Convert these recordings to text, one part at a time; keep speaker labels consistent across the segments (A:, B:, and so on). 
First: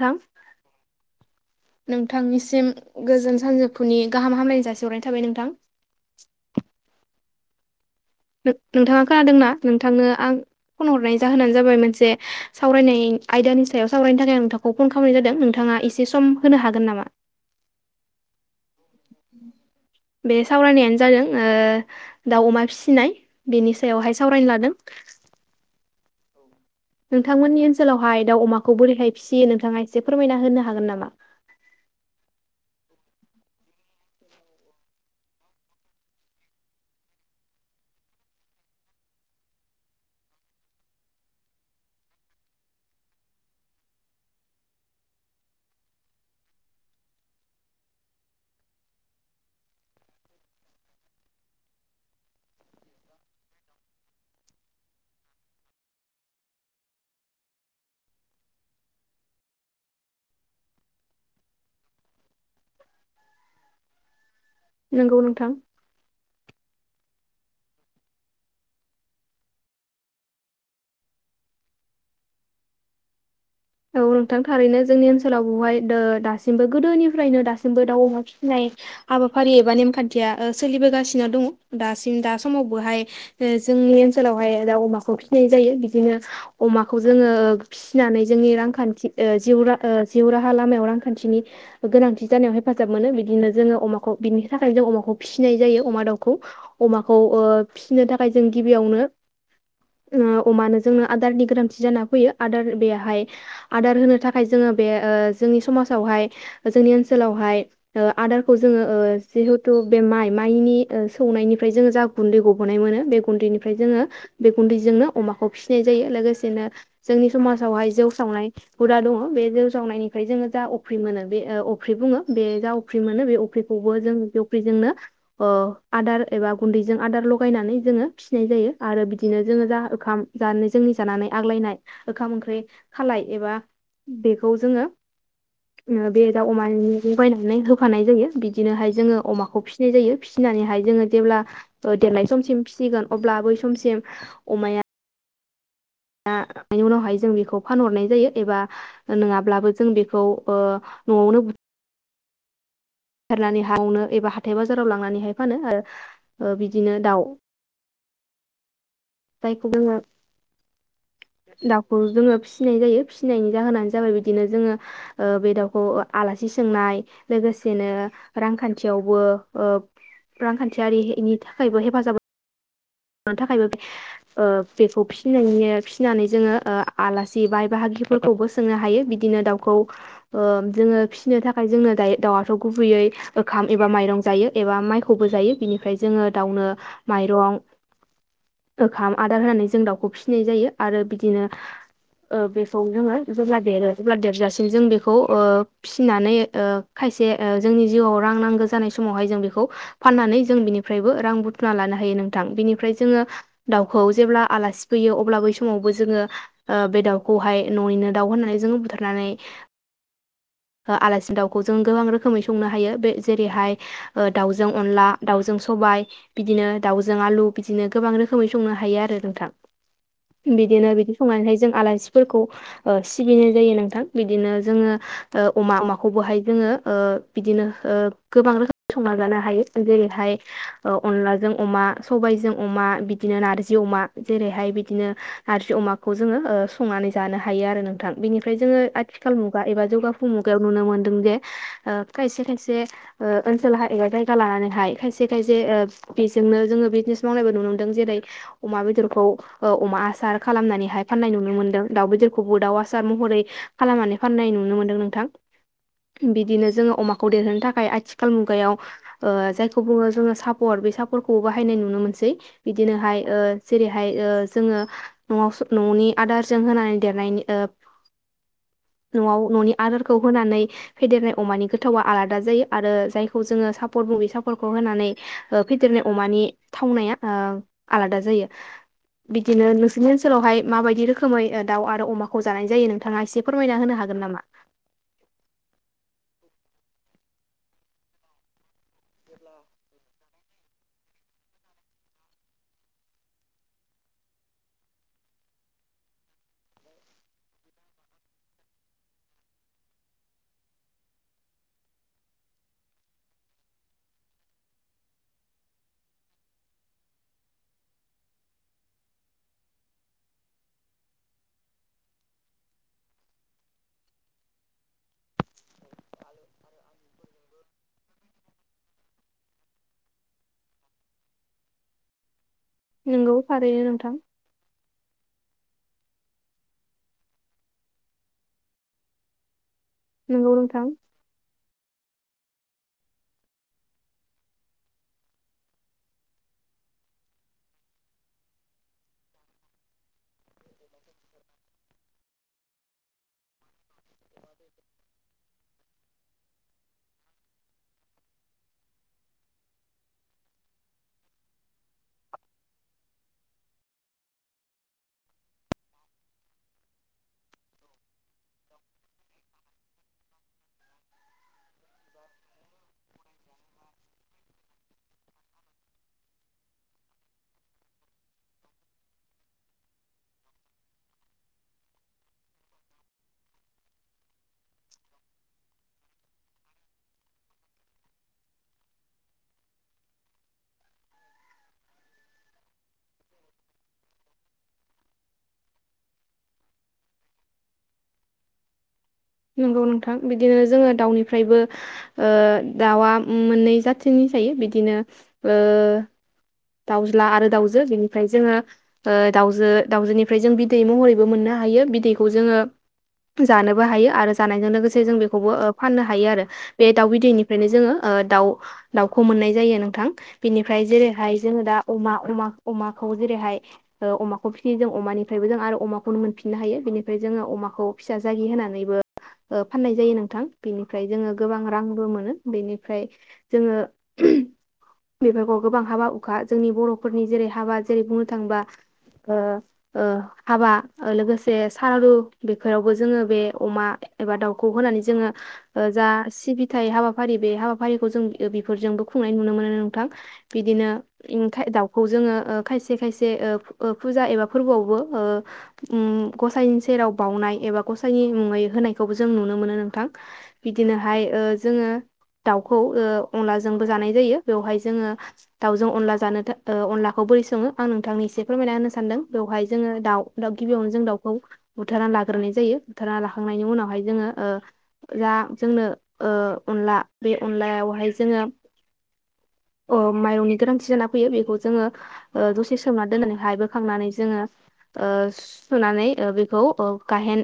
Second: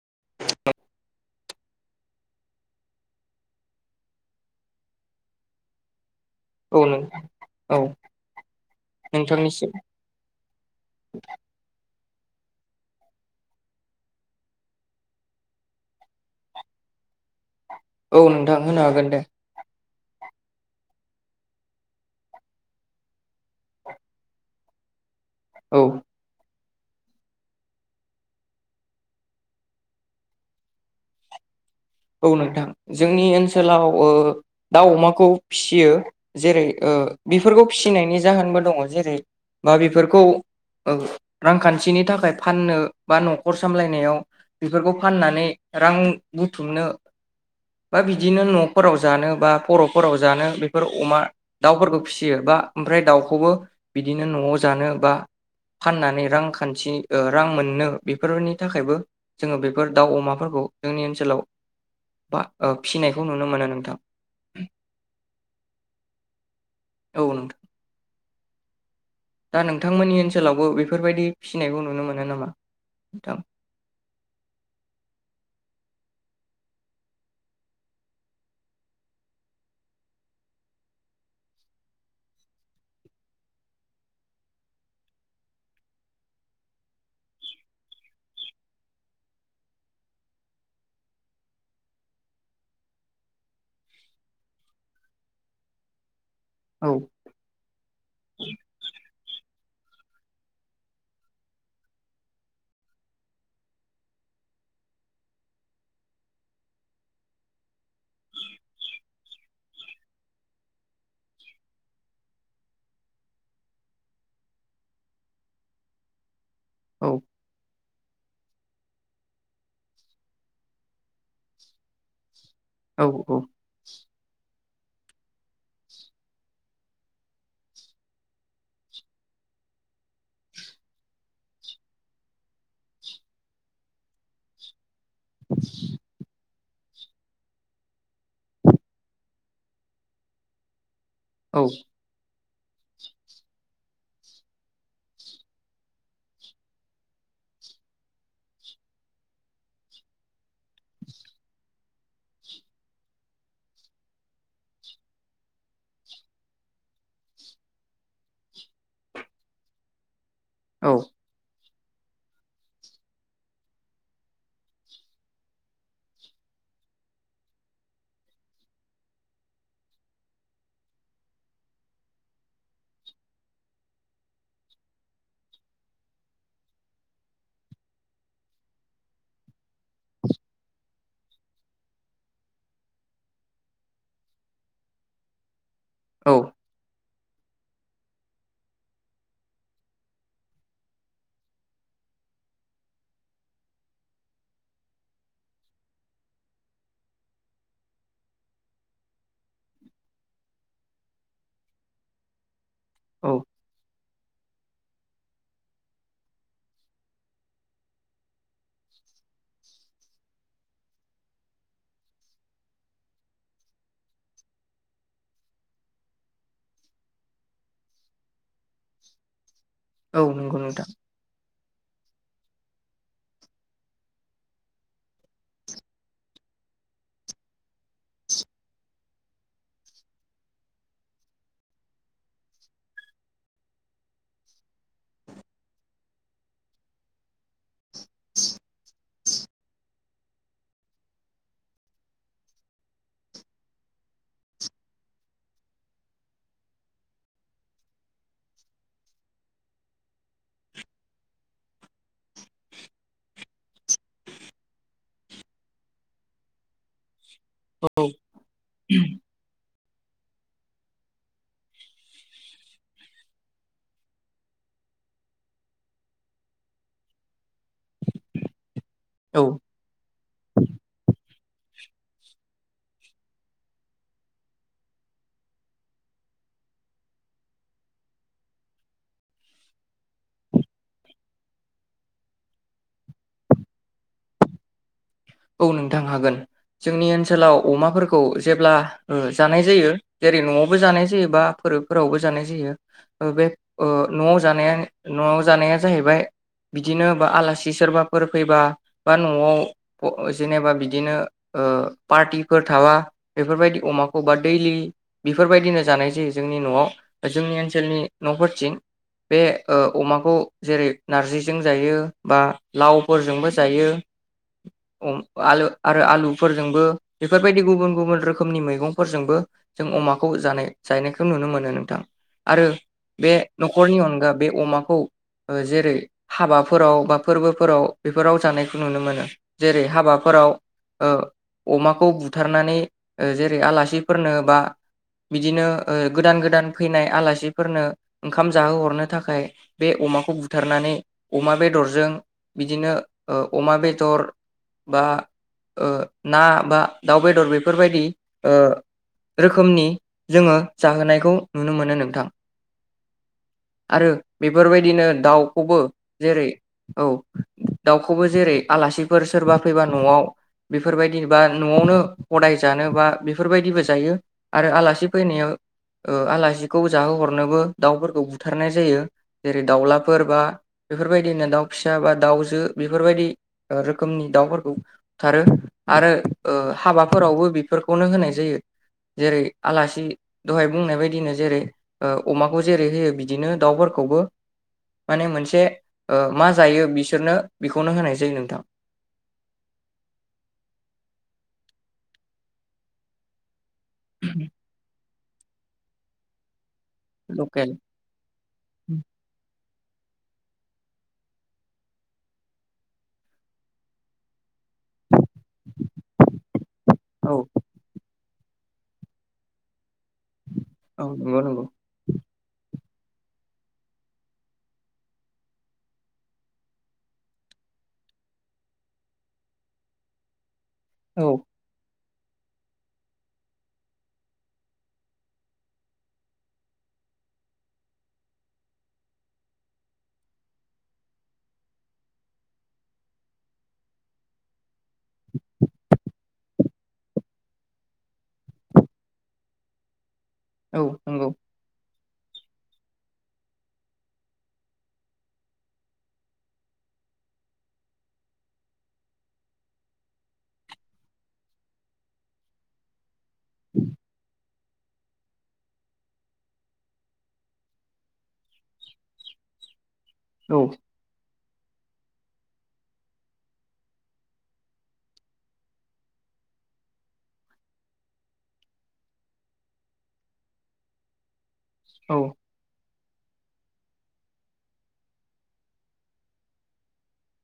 A: नोंथां नोंथांनिसिम गोजोन सानजौफुनि गाहाम हामलायनाय जासिहरनाय थाबाय नोंथां
B: औ नों औ
A: नोंथाङा खोनादों ना
B: नोंथांनिसिम
A: नोंथांनो आं फन हरनाय जाहोनानो जाबाय मोनसे सावरायनाय आयदानि सायाव सावरायनो थाखाय आं नोंथांखौ फन खालामनाय जादों नोंथाङा एसे सम होनो हागोन नामा
B: औ नोंथां होनो हागोन दे
A: बे सावरायनायानो जादों ओ दाउ अमा फिसिनाय बेनि सायावहाय सावरायनो लादों
B: औ
A: नोंथांमोननि ओनसोलावहाय दाउ अमाखौ बोरैहाय फिसियो नोंथाङा एसे फोरमायना होनो हागोन नामा
B: औ नोंथां जोंनि ओनसोलाव ओ दाउ अमाखौ फिसियो जेरै ओ बेफोरखौ फिसिनायनि जाहोनबो दङ जेरै बा बेफोरखौ रांखान्थिनि थाखाय फाननो बा नखर सामलायनायाव बेफोरखौ फाननानै रां बु थुमनो बा बिदिनो न'फोराव जानो बा फरफोराव जानो बेफोर अमा दाउफोरखौ फिसियो बा ओमफ्राय दाउखौबो बिदिनो न'आव जानो बा फाननानै रांखान्थि रां मोननो बेफोरनि थाखायबो जोङो बेफोर दाउ अमाफोरखौ जोंनि ओनसोलाव बा ओ फिसिनायखौ नुनो मोनो नोंथां
A: नंगौ नोंथां
B: औ नोंथां दा नोंथांमोननि ओनसोलावबो बेफोरबायदि फिसिनायखौ नुनो मोनो नामा नोंथां
A: औ नोंथां थारैनो जोंनि ओनसोलाव बहाय दो दासिमबो गोदोनिफ्रायनो दासिमबो दाउ अमा फिसिनाय हाबाफारि एबा नेमखान्थिया सोलिबोगासिनो दङ दासिम दा समावबोहाय जोंनि ओनसोलावहाय दाउ अमाखौ फिसिनाय जायो बिदिनो अमाखौ जोङो फिसिनानै जोंनि रांखान्थि ओ जिउ रा जिउ राहा लामायाव रांखान्थिनि गोनांथि जानायाव हेफाजाब मोनो बिदिनो जोङो अमाखौ बिनि थाखायनो जों अमाखौ फिसिनाय जायो अमा दाउ खौ
B: औ
A: अमाखौ ओ फिसिनो थाखाय जों गिबियावनो ओ अमानो जोंनो आदारनि गोनांथि जाना फैयो आदार बेहाय आदार होनो थाखाय जोङो बे ओ जोंनि समाजावहाय जोंनि ओनसोलावहाय ओ आदारखौ जोङो ओ जिहेथु बे माइ माइनि सौनायनिफ्राय जोङो जा गुन्दै गबोनाय मोनो बे गुन्दैनिफ्राय जोङो बे गुन्दैजोंनो अमाखौ फिसिनाय जायो लोगो सेनो
B: औ
A: जोंनि समावहाय जौ सावनाय हुदा दङ बे जौ सावनायनिफ्राय जोङो जा अफ्रि मोनो बे ओ अफ्रिखो बे जा अफ्रि
B: औ
A: मोनो बे अफ्रिखौबो जों बे अफ्रिजोंनो ओ आदार एबा गुन्दैजों आदार लगायनानै जोङो फिसिनाय जायो आरो बिदिनो जोङो जा ओखाम जा जोंनि जानानै आग्लायनाय ओखाम-ओंख्रि खालाय एबा बेखौ जों बेदाव अमानि बायनानै होफानाय जायो बिदिनोहाय जोङो अमाखौ फिसिनाय जायो फिसिनानैहाय जोङो। जेब्ला
B: औ
A: देरनाय समसिम फिसिगोन अब्ला बै समसिम अमाया दानि उनावहाय जों बेखौ फानहरनाय जायो एबा नङाब्लाबो जों बेखौ ओ न'आवनो फेरनानै हावनो एबा हाथाय बाजाराव लांनानैहाय फानो आरो बिदिनो दाउ जायखौ जोङो
B: औ।
A: दाउखौ जोङो फिसिनाय जायो फिसिनायनि जाहोनानो जाबाय बिदिनो जोङो बे दाउखौ आलासि सोंनाय लोगोसेनो रांखान्थियावबो रांखान्थियारिनि थाखायबो हेफाजाब हो नि थाखायबो बे बेखौ फि फिसिनानै जोङो ओ आलासि बाइ बाहागिफोरखौबो सोंनो हायो बिदिनो ओ दाउखौ जोङो फिसिनो थाखाय जोङनो दायो दाउआथ गुबैयै ओखाम एबा माइरं जायो एबा माइखौबो जायो बिनि ओमफ्राय जोङो
B: औ
A: दावनो माइरं ओखाम आदार होनानै जों दाउखौ फिसिनाय जायो आरो बिदिनो बेखौ जोङो जेब्ला देरो जेब्ला देरजासिम जों बेखौ फिसिनानै खायसे जोंनि जिउआव रां नांगौ जानाय समावहाय जों बेखौ फाननानै जों बिनिफ्रायबो रां बुथुमना लानो हायो नोंथां बेनि ओमफ्राय जोङो
B: औ
A: दाउखौ खौ जेब्ला आलासि फैयो अब्ला बै समावबो जोङो ओ बे दाउखौहाय न'निनो दाउ होननानै जोङो बुथारनानै आलासि दाउखौ जों गोबां रोखोमै संनो हायो बे जेरैहाय दाउजों अनला दाउजों सबाय बिदिनो दाउजों आलु बिदिनो गोबां रोखोम खोमै संनो हायो आरो नोंथां
B: औ नंगौ नोंथां
A: बिदिनो बिदि संनानै जों आलासिफोरखौ सिबिनाय जायो नोंथां बिदिनो जोङो अमा अमाखौबोहाय जोङो बिदिनो गोबां रोखोम संनानै जानो हायो जेरैहाय ओ अनलाजों अमा सबायजों अमा बिदिनो नारजि अमा जेरैहाय बिदिनो नारजि अमाखौ जोङो संनानै जानो हायो आरो नोंथां बेनिफ्राय जोङो आथिखाल मुगा एबा जौगा मुगायाव नुनो मोन्दों जे खायसे खायसे ओनसोलावहाय एा जायगा लानानैहाय खायसे खायसे बेजोंनो जोङो बिजनेस मावनायबो नुनो मोन्दों जेरै अमा बेदरखौ अमा आसार खालामनानैहाय फाननाय नुनो मोन्दों दाउ बेदरखौबो दाउ आसार महरै खालामनानै फाननाय नुनो मोन्दों नों बिदिनो जो अमाखौ खौ देरहोननो थाखाय
B: औ
A: आथिखाल मुगायाव ओ बुङो जोङो सापर बे सापर्टखौबो बाहायनाय नुनो मोनसै बिदिनोहाय जेरैहाय जोङो न'आव न'नि आदारजों होनानै देरनायनि न आ
B: औ
A: न'नि खौ होनानै फेदेरनाय अमानि गोथावा आलादा जायो आरो जायखौ जोङो सापर्ट बु बे सापर्टखौ होनानै फेदेरनाय अमानि थावनाया आलादा जायो बिदिनो नोंसोरनि ओनसोलावहाय माबायदि रोखोमै दाउ आरो अमाखौ जानाय जायो नोंथाङा एसे फोरमायना होनो हागोन नामा?
B: औ नोंथां हागोन जोंनि ओनसोलाव अमाफोरखौ जेब्ला जानाय जायो जेरै न'आवबो जानाय जायो बा फोरबोफोरावबो जानाय जायो बे न'आव जानाया न'आव जानाया जाहैबाय बिदिनो बा आलासि सोरबाफोर फैबा बा न'आव जेनेबा बिदिनो ओ पार्टिफोर थाबा बेफोरबायदि अमाखौ बा दैलि बेफोरबायदिनो जानाय जायो जोंनि न'आव जोंनि ओनसोलनि न'फोरथिं बे अमाखौ जेरै नारजिजों जायो बा लावफोरजोंबो जायो। आलु आरो आलुफोरजोंबो बेफोर बायदि गुबुन गुबुन रोखोमनि मैगंफोरजोंबो जों अमाखौ जानाय जायनायखौ नुनो मोनो नोंथां। आरो
A: नोंगौ
B: बे
A: थारैनो
B: न'खरनि
A: नोंथां
B: अनगा बे अमाखौ जेरै हाबाफोराव बा फोरबोफोराव बेफोराव जानायखौ नुनो मोनो। जेरै
A: नोंगौ
B: हाबाफोराव
A: नोंथां
B: ओ अमा अमाखौ बुथारनानै जेरै आलासिफोरनो बा बिदिनो गोदान गोदान फैनाय आलासिफोरनो ओंखाम जाहोहरनो थाखाय बे अमाखौ बुथारनानै अमा बेदरजों बिदिनो अमा बेदर बा आ ना बा दाउ बेदर बेफोरबायदि ओ रोखोमनि जोङो जाहोनायखौ नुनो मोनो नोंथां आरो बेफोरबायदिनो दाउखौबो जेरै औ दाउखौबो जेरै आलासि फोर सोरबा फैबा न'आव बेफोरबायदि बा न'आवनो हदाय जानो बा बेफोरबायदिबो जायो आरो आलासि फैनायाव आलासिखौ जाहोहरनोबो दाउफोरखौ बुथारनाय जायो जेरै दाउलाफोर बा बेफोरबायदिनो दाउ फिसा बा दाउजो बेफोरबायदि रोखोमनि दाउफोरखौ बुथारो आरो हाबाफोरावबो बेफोरखौनो होनाय जायो जेरै आलासि दहाय बुंनाय बायदिनो जेरै अमाखौ जेरै होयो बिदिनो दाउफोरखौबो माने मोनसे मा जायो बिसोरनो बेखौनो होनाय जायो नोंथां।
A: नंगौ नोंथां बिदिनो जोङो दाउनिफ्रायबो दाउआ मोननै जाथिनि जायो बिदिनो ओ दाउज्ला आरो
B: लकेल
A: दाउजो बेनिफ्राय जोङो दाउजो दाउजोनिफ्राय जों बिदै महरैबो मोननो हायो बिदैखौ जोङो जानोबो हायो आरो। जानायजों लोगोसे जों बेखौबो फाननो हायो आरो बे दाउ
B: औ
A: बिदैनिफ्रायनो जोङो दाउ दाउखौ मोननाय जायो नोंथां। बिनिफ्राय
B: औ
A: जेरैहाय
B: नंगौ
A: जोङो
B: नंगौ
A: दा अमा अमा अमा खौ जेरैहाय अमाखौ फियो जों अमानिफ्रायबो जों आरो अमाखौनो मोनफिननो हायो बेनिफ्राय जोङो अमाखौ फिसा जागि होनानैबो फाननाय जायो नोंथां। बिनिफ्राय
B: औ
A: जोङो गोबां रांबो मोनो। बिनिफ्राय जोङोफोरखौ गोबां हाबा खा जोंनि बर'फोरनि जेरै हाबा जेरै बुंनो थाङोबा ओ ओ हाबा लोगोसे सारादु बेफोरावबो जोङो बे अमा एबा दाउ खौ होनानै ओ जा सिबि फिथाइ हाबाफारि बे हाबाफारिखौ जों बेफोरजोंबो खुंनाय नुनो मोनो नोंथां। बिदिनो
B: औ नंगौ।
A: दाउखौ जोङो ओ खायसे खायसे ओ फुजा एबा फोरबोआवबो ओ उम गसाइनि सेराव बाउनाय ओ एबा गसाइनि मुङै होनायखौबो जों नुनो मोनो नोंथां बिदिनोहाय ओ जोङो दाउखौ ओ अनलाजोंबो जानाय जायो। बेवहाय जोङो दाउ जों अनला जानो अनलाखौ बोरै सङो आं नोंथांनि एसे फोरमायना होनो सानदों बेवहाय जोङो। दाउ दाउ
B: औ
A: गिबियावनो जों दाउखौ बुथारना लाग्रोनाय जायो बुथारना लाखांनायनि उनावहाय जोङो ओ जा जोंनो ओ अनला बे अनलायावहाय जोङो अ माइरंनि गोनांथि जानानै फैयो बेखौ जों जों
B: औ
A: ओ दसे सोमना दोननानै हाय बोखांनानै जोङो ओ सुनानै ओ बेखौ ओ गाहेन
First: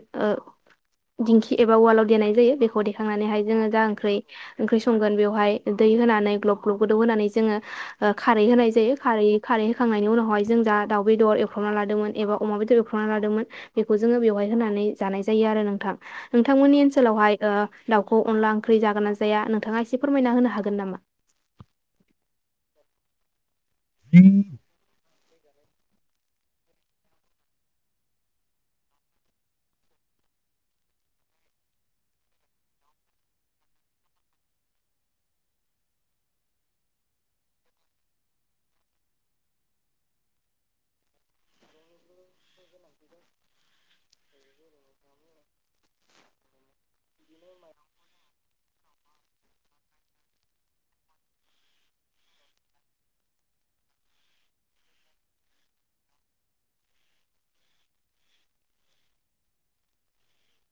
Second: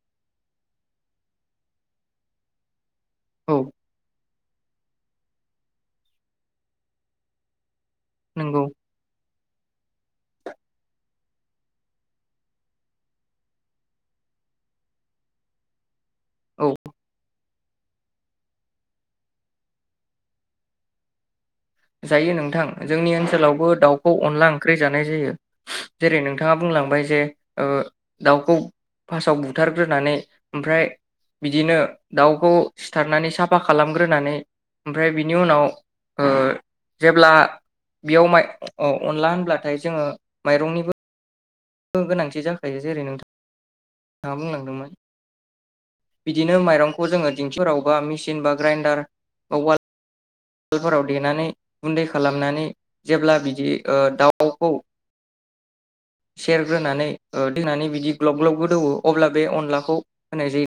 A: दिंखि एबा उवालाव देनाय जायो बेखौ दे थांनानैहाय
B: औ
A: जोङो जा ओंख्रै ओंख्रि संगोन बेवहाय दै होनानै ग्लब ग्लब गोदौ होनानै जोङो। ओ खारै
B: नंगौ
A: होनाय जायो खारै खारै होखांनायनि उनावहाय जों जा दाउ बेदर एवफ्र्रावना लादोंमोन एबा अमा बेदर एवफ्र्रबना लादोंमोन बेखौ जोङो बेवहाय होनानै जानाय जायो आरो नोंथां।
B: औ
A: नोंथांमोननि ओनसोलावहाय ओ दाउखौ अनला ओंख्रि जागोन ना जाया नोंथाङा एसे फोरमायना होनो हागोन नामा?
B: जायो नोंथां जोंनि ओनसोलावबो दाउखौ अनला ओंख्रि जानाय जायो। जेरै नोंथाङा बुंलांबाय जे ओ दाउखौ फार्सआव बुथारग्रोनानै ओमफ्राय बिदिनो दाउखौ सिथारनानै साफा खालामग्रोनानै ओमफ्राय बिनि उनाव ओ जेब्ला बेयाव माइ अनला होनब्लाथाय जोङो माइरंनिबो गोनांथि जाखायो जेरै नोंथां नोंथाङा बुंलांदोंमोन बिदिनो माइरंखौ जोङो दिंखिफोरावबा मेसिन बा ग्राइन्डार [unintelligible] फोराव देनानै गुन्दै खालामनानै जेब्ला बिदि ओ दाउखौ सेरग्रोनानै देनानै बिदि ग्लब ग्लब दौवो अब्ला बे अनलाखौ होनाय जायो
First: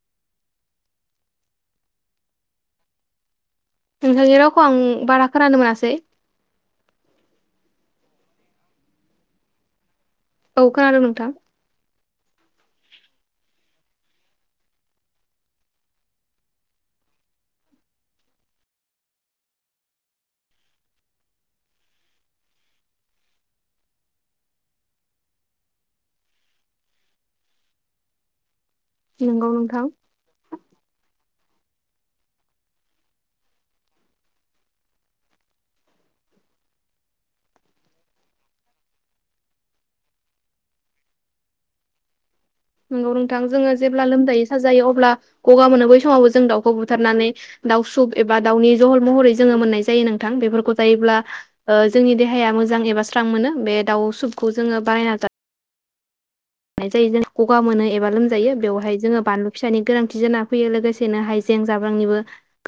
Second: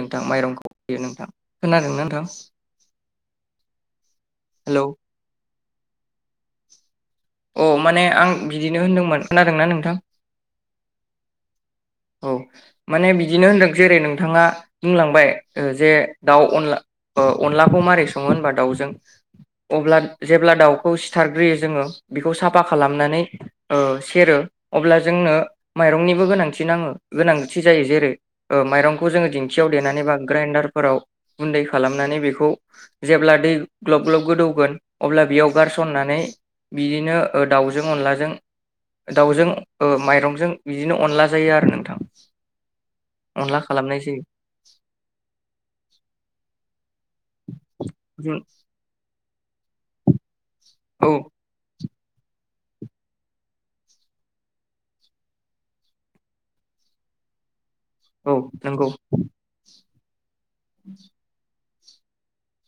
B: नोंथां माइरंखौ होयो नोंथां खोनादोंना नोंथां
A: नोंथांनि रावखौ आं
B: हेलौ
A: बारा खोनानो मोना सै
B: अ माने आं बिदिनो होनदोंमोन खोनादोंना नोंथां
A: औ खोनादों नोंथां
B: औ माने बिदिनो होनदों जेरै नोंथाङा बुंलांबाय जे दाउ अनला ओ अनलाखौ मारै सङो होनबा दाउजों अब्ला जेब्ला दाउखौ सिथारग्रोयो जोङो बेखौ साफा खालामनानै ओ सेरो अब्ला जोंनो माइरंनिबो गोनां थि नाङो गोनांथि जायो जेरै ओ माइरंखौ जोङो
A: नंगौ
B: दिंखियाव
A: नोंथां
B: देनानैबा ग्राइडारफोराव गुन्दै खालामनानै बेखौ जेब्ला दै ग्लब ग्लब गोदौगोन अब्ला बेयाव गारसननानै बिदिनो ओ दाउजों अनलाजों दाउजों ओ माइरंजों बिदिनो अनला जायो आरो नोंथां
A: नंगौ नोंथां
B: अनला
A: जोङो
B: खालामनाय
A: जेब्ला
B: जायो
A: लोमजाय साजायो अब्ला गगा मोनो बै समावबो जों दाउखौ बुथारनानै दाउ सुब एबा दावउनि जहल म हरै जोङो मोननाय जायो नोंथां बेफोर खौ
B: औ
A: जायोब्ला ओ जोंनि देहाया मोजां एबा स्रां मोनो बे दाउ सुपखौ जोङो बानायना जा नाय जायो जों गगा मोनै एबा
B: औ
A: लोमजायो
B: नंगौ
A: बेवहाय जोङो बानलु फिसानि गोनांथि जाना फैयो लोगोसेनो हाइजें जाब्रांनिबो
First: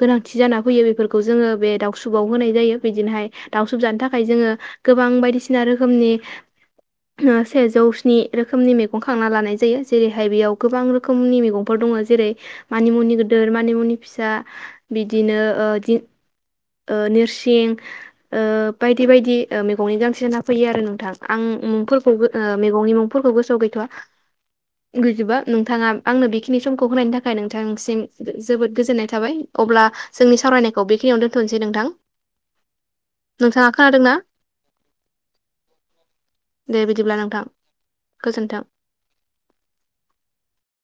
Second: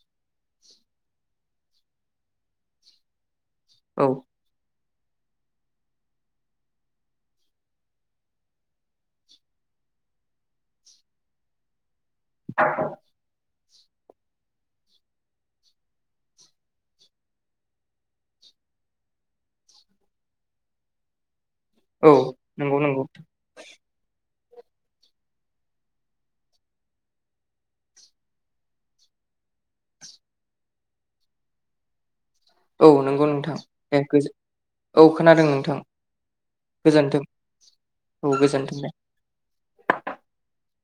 A: गोनांथि जाना फैयो बेफोरखौ जोङो बे दाउसुुबाव होनाय जायो बिदिनोहाय दाउसुब जानो
B: औ
A: थाखाय जोङो गोबां बायदिसिना रोखोमनि ओ सेजौ स्नि रो खोमनि मैगं खांना लानाय जायो जेरैहाय बेयाव गोबां रोखोमनि मैगंफोर दङ जेरै मानि मुनि गोदोर मा निमुनि फिसा बिदिनो ओ दि ओ नोरसिं ओ बायदि बायदि ओ मैगंनि गांसे फैयो आरो नोंथां आं उम
B: औ
A: फोरखौबो ओ
B: नंगौ
A: मैगंनि
B: नंगौ
A: मुं गोसोयाव गैथआ गैजोबा नोंथाङा आंनो बेखिनि समखौ होनायनि थाखाय नोंथांसिम जोबोद गोजोननाय थाबाय अब्ला जोंनि सावरायनायखौ बेखिनियावनो दोन्थ'नोसै नोंथां
B: औ नंगौ नोंथां
A: नोंथाङा
B: ए
A: खोनादोंना
B: औ खोनादों नोंथां
A: दे बिदिब्ला
B: गोजोनथों।
A: नोंथां
B: औ
A: गोजोन्थों
B: गोजोनथों दे।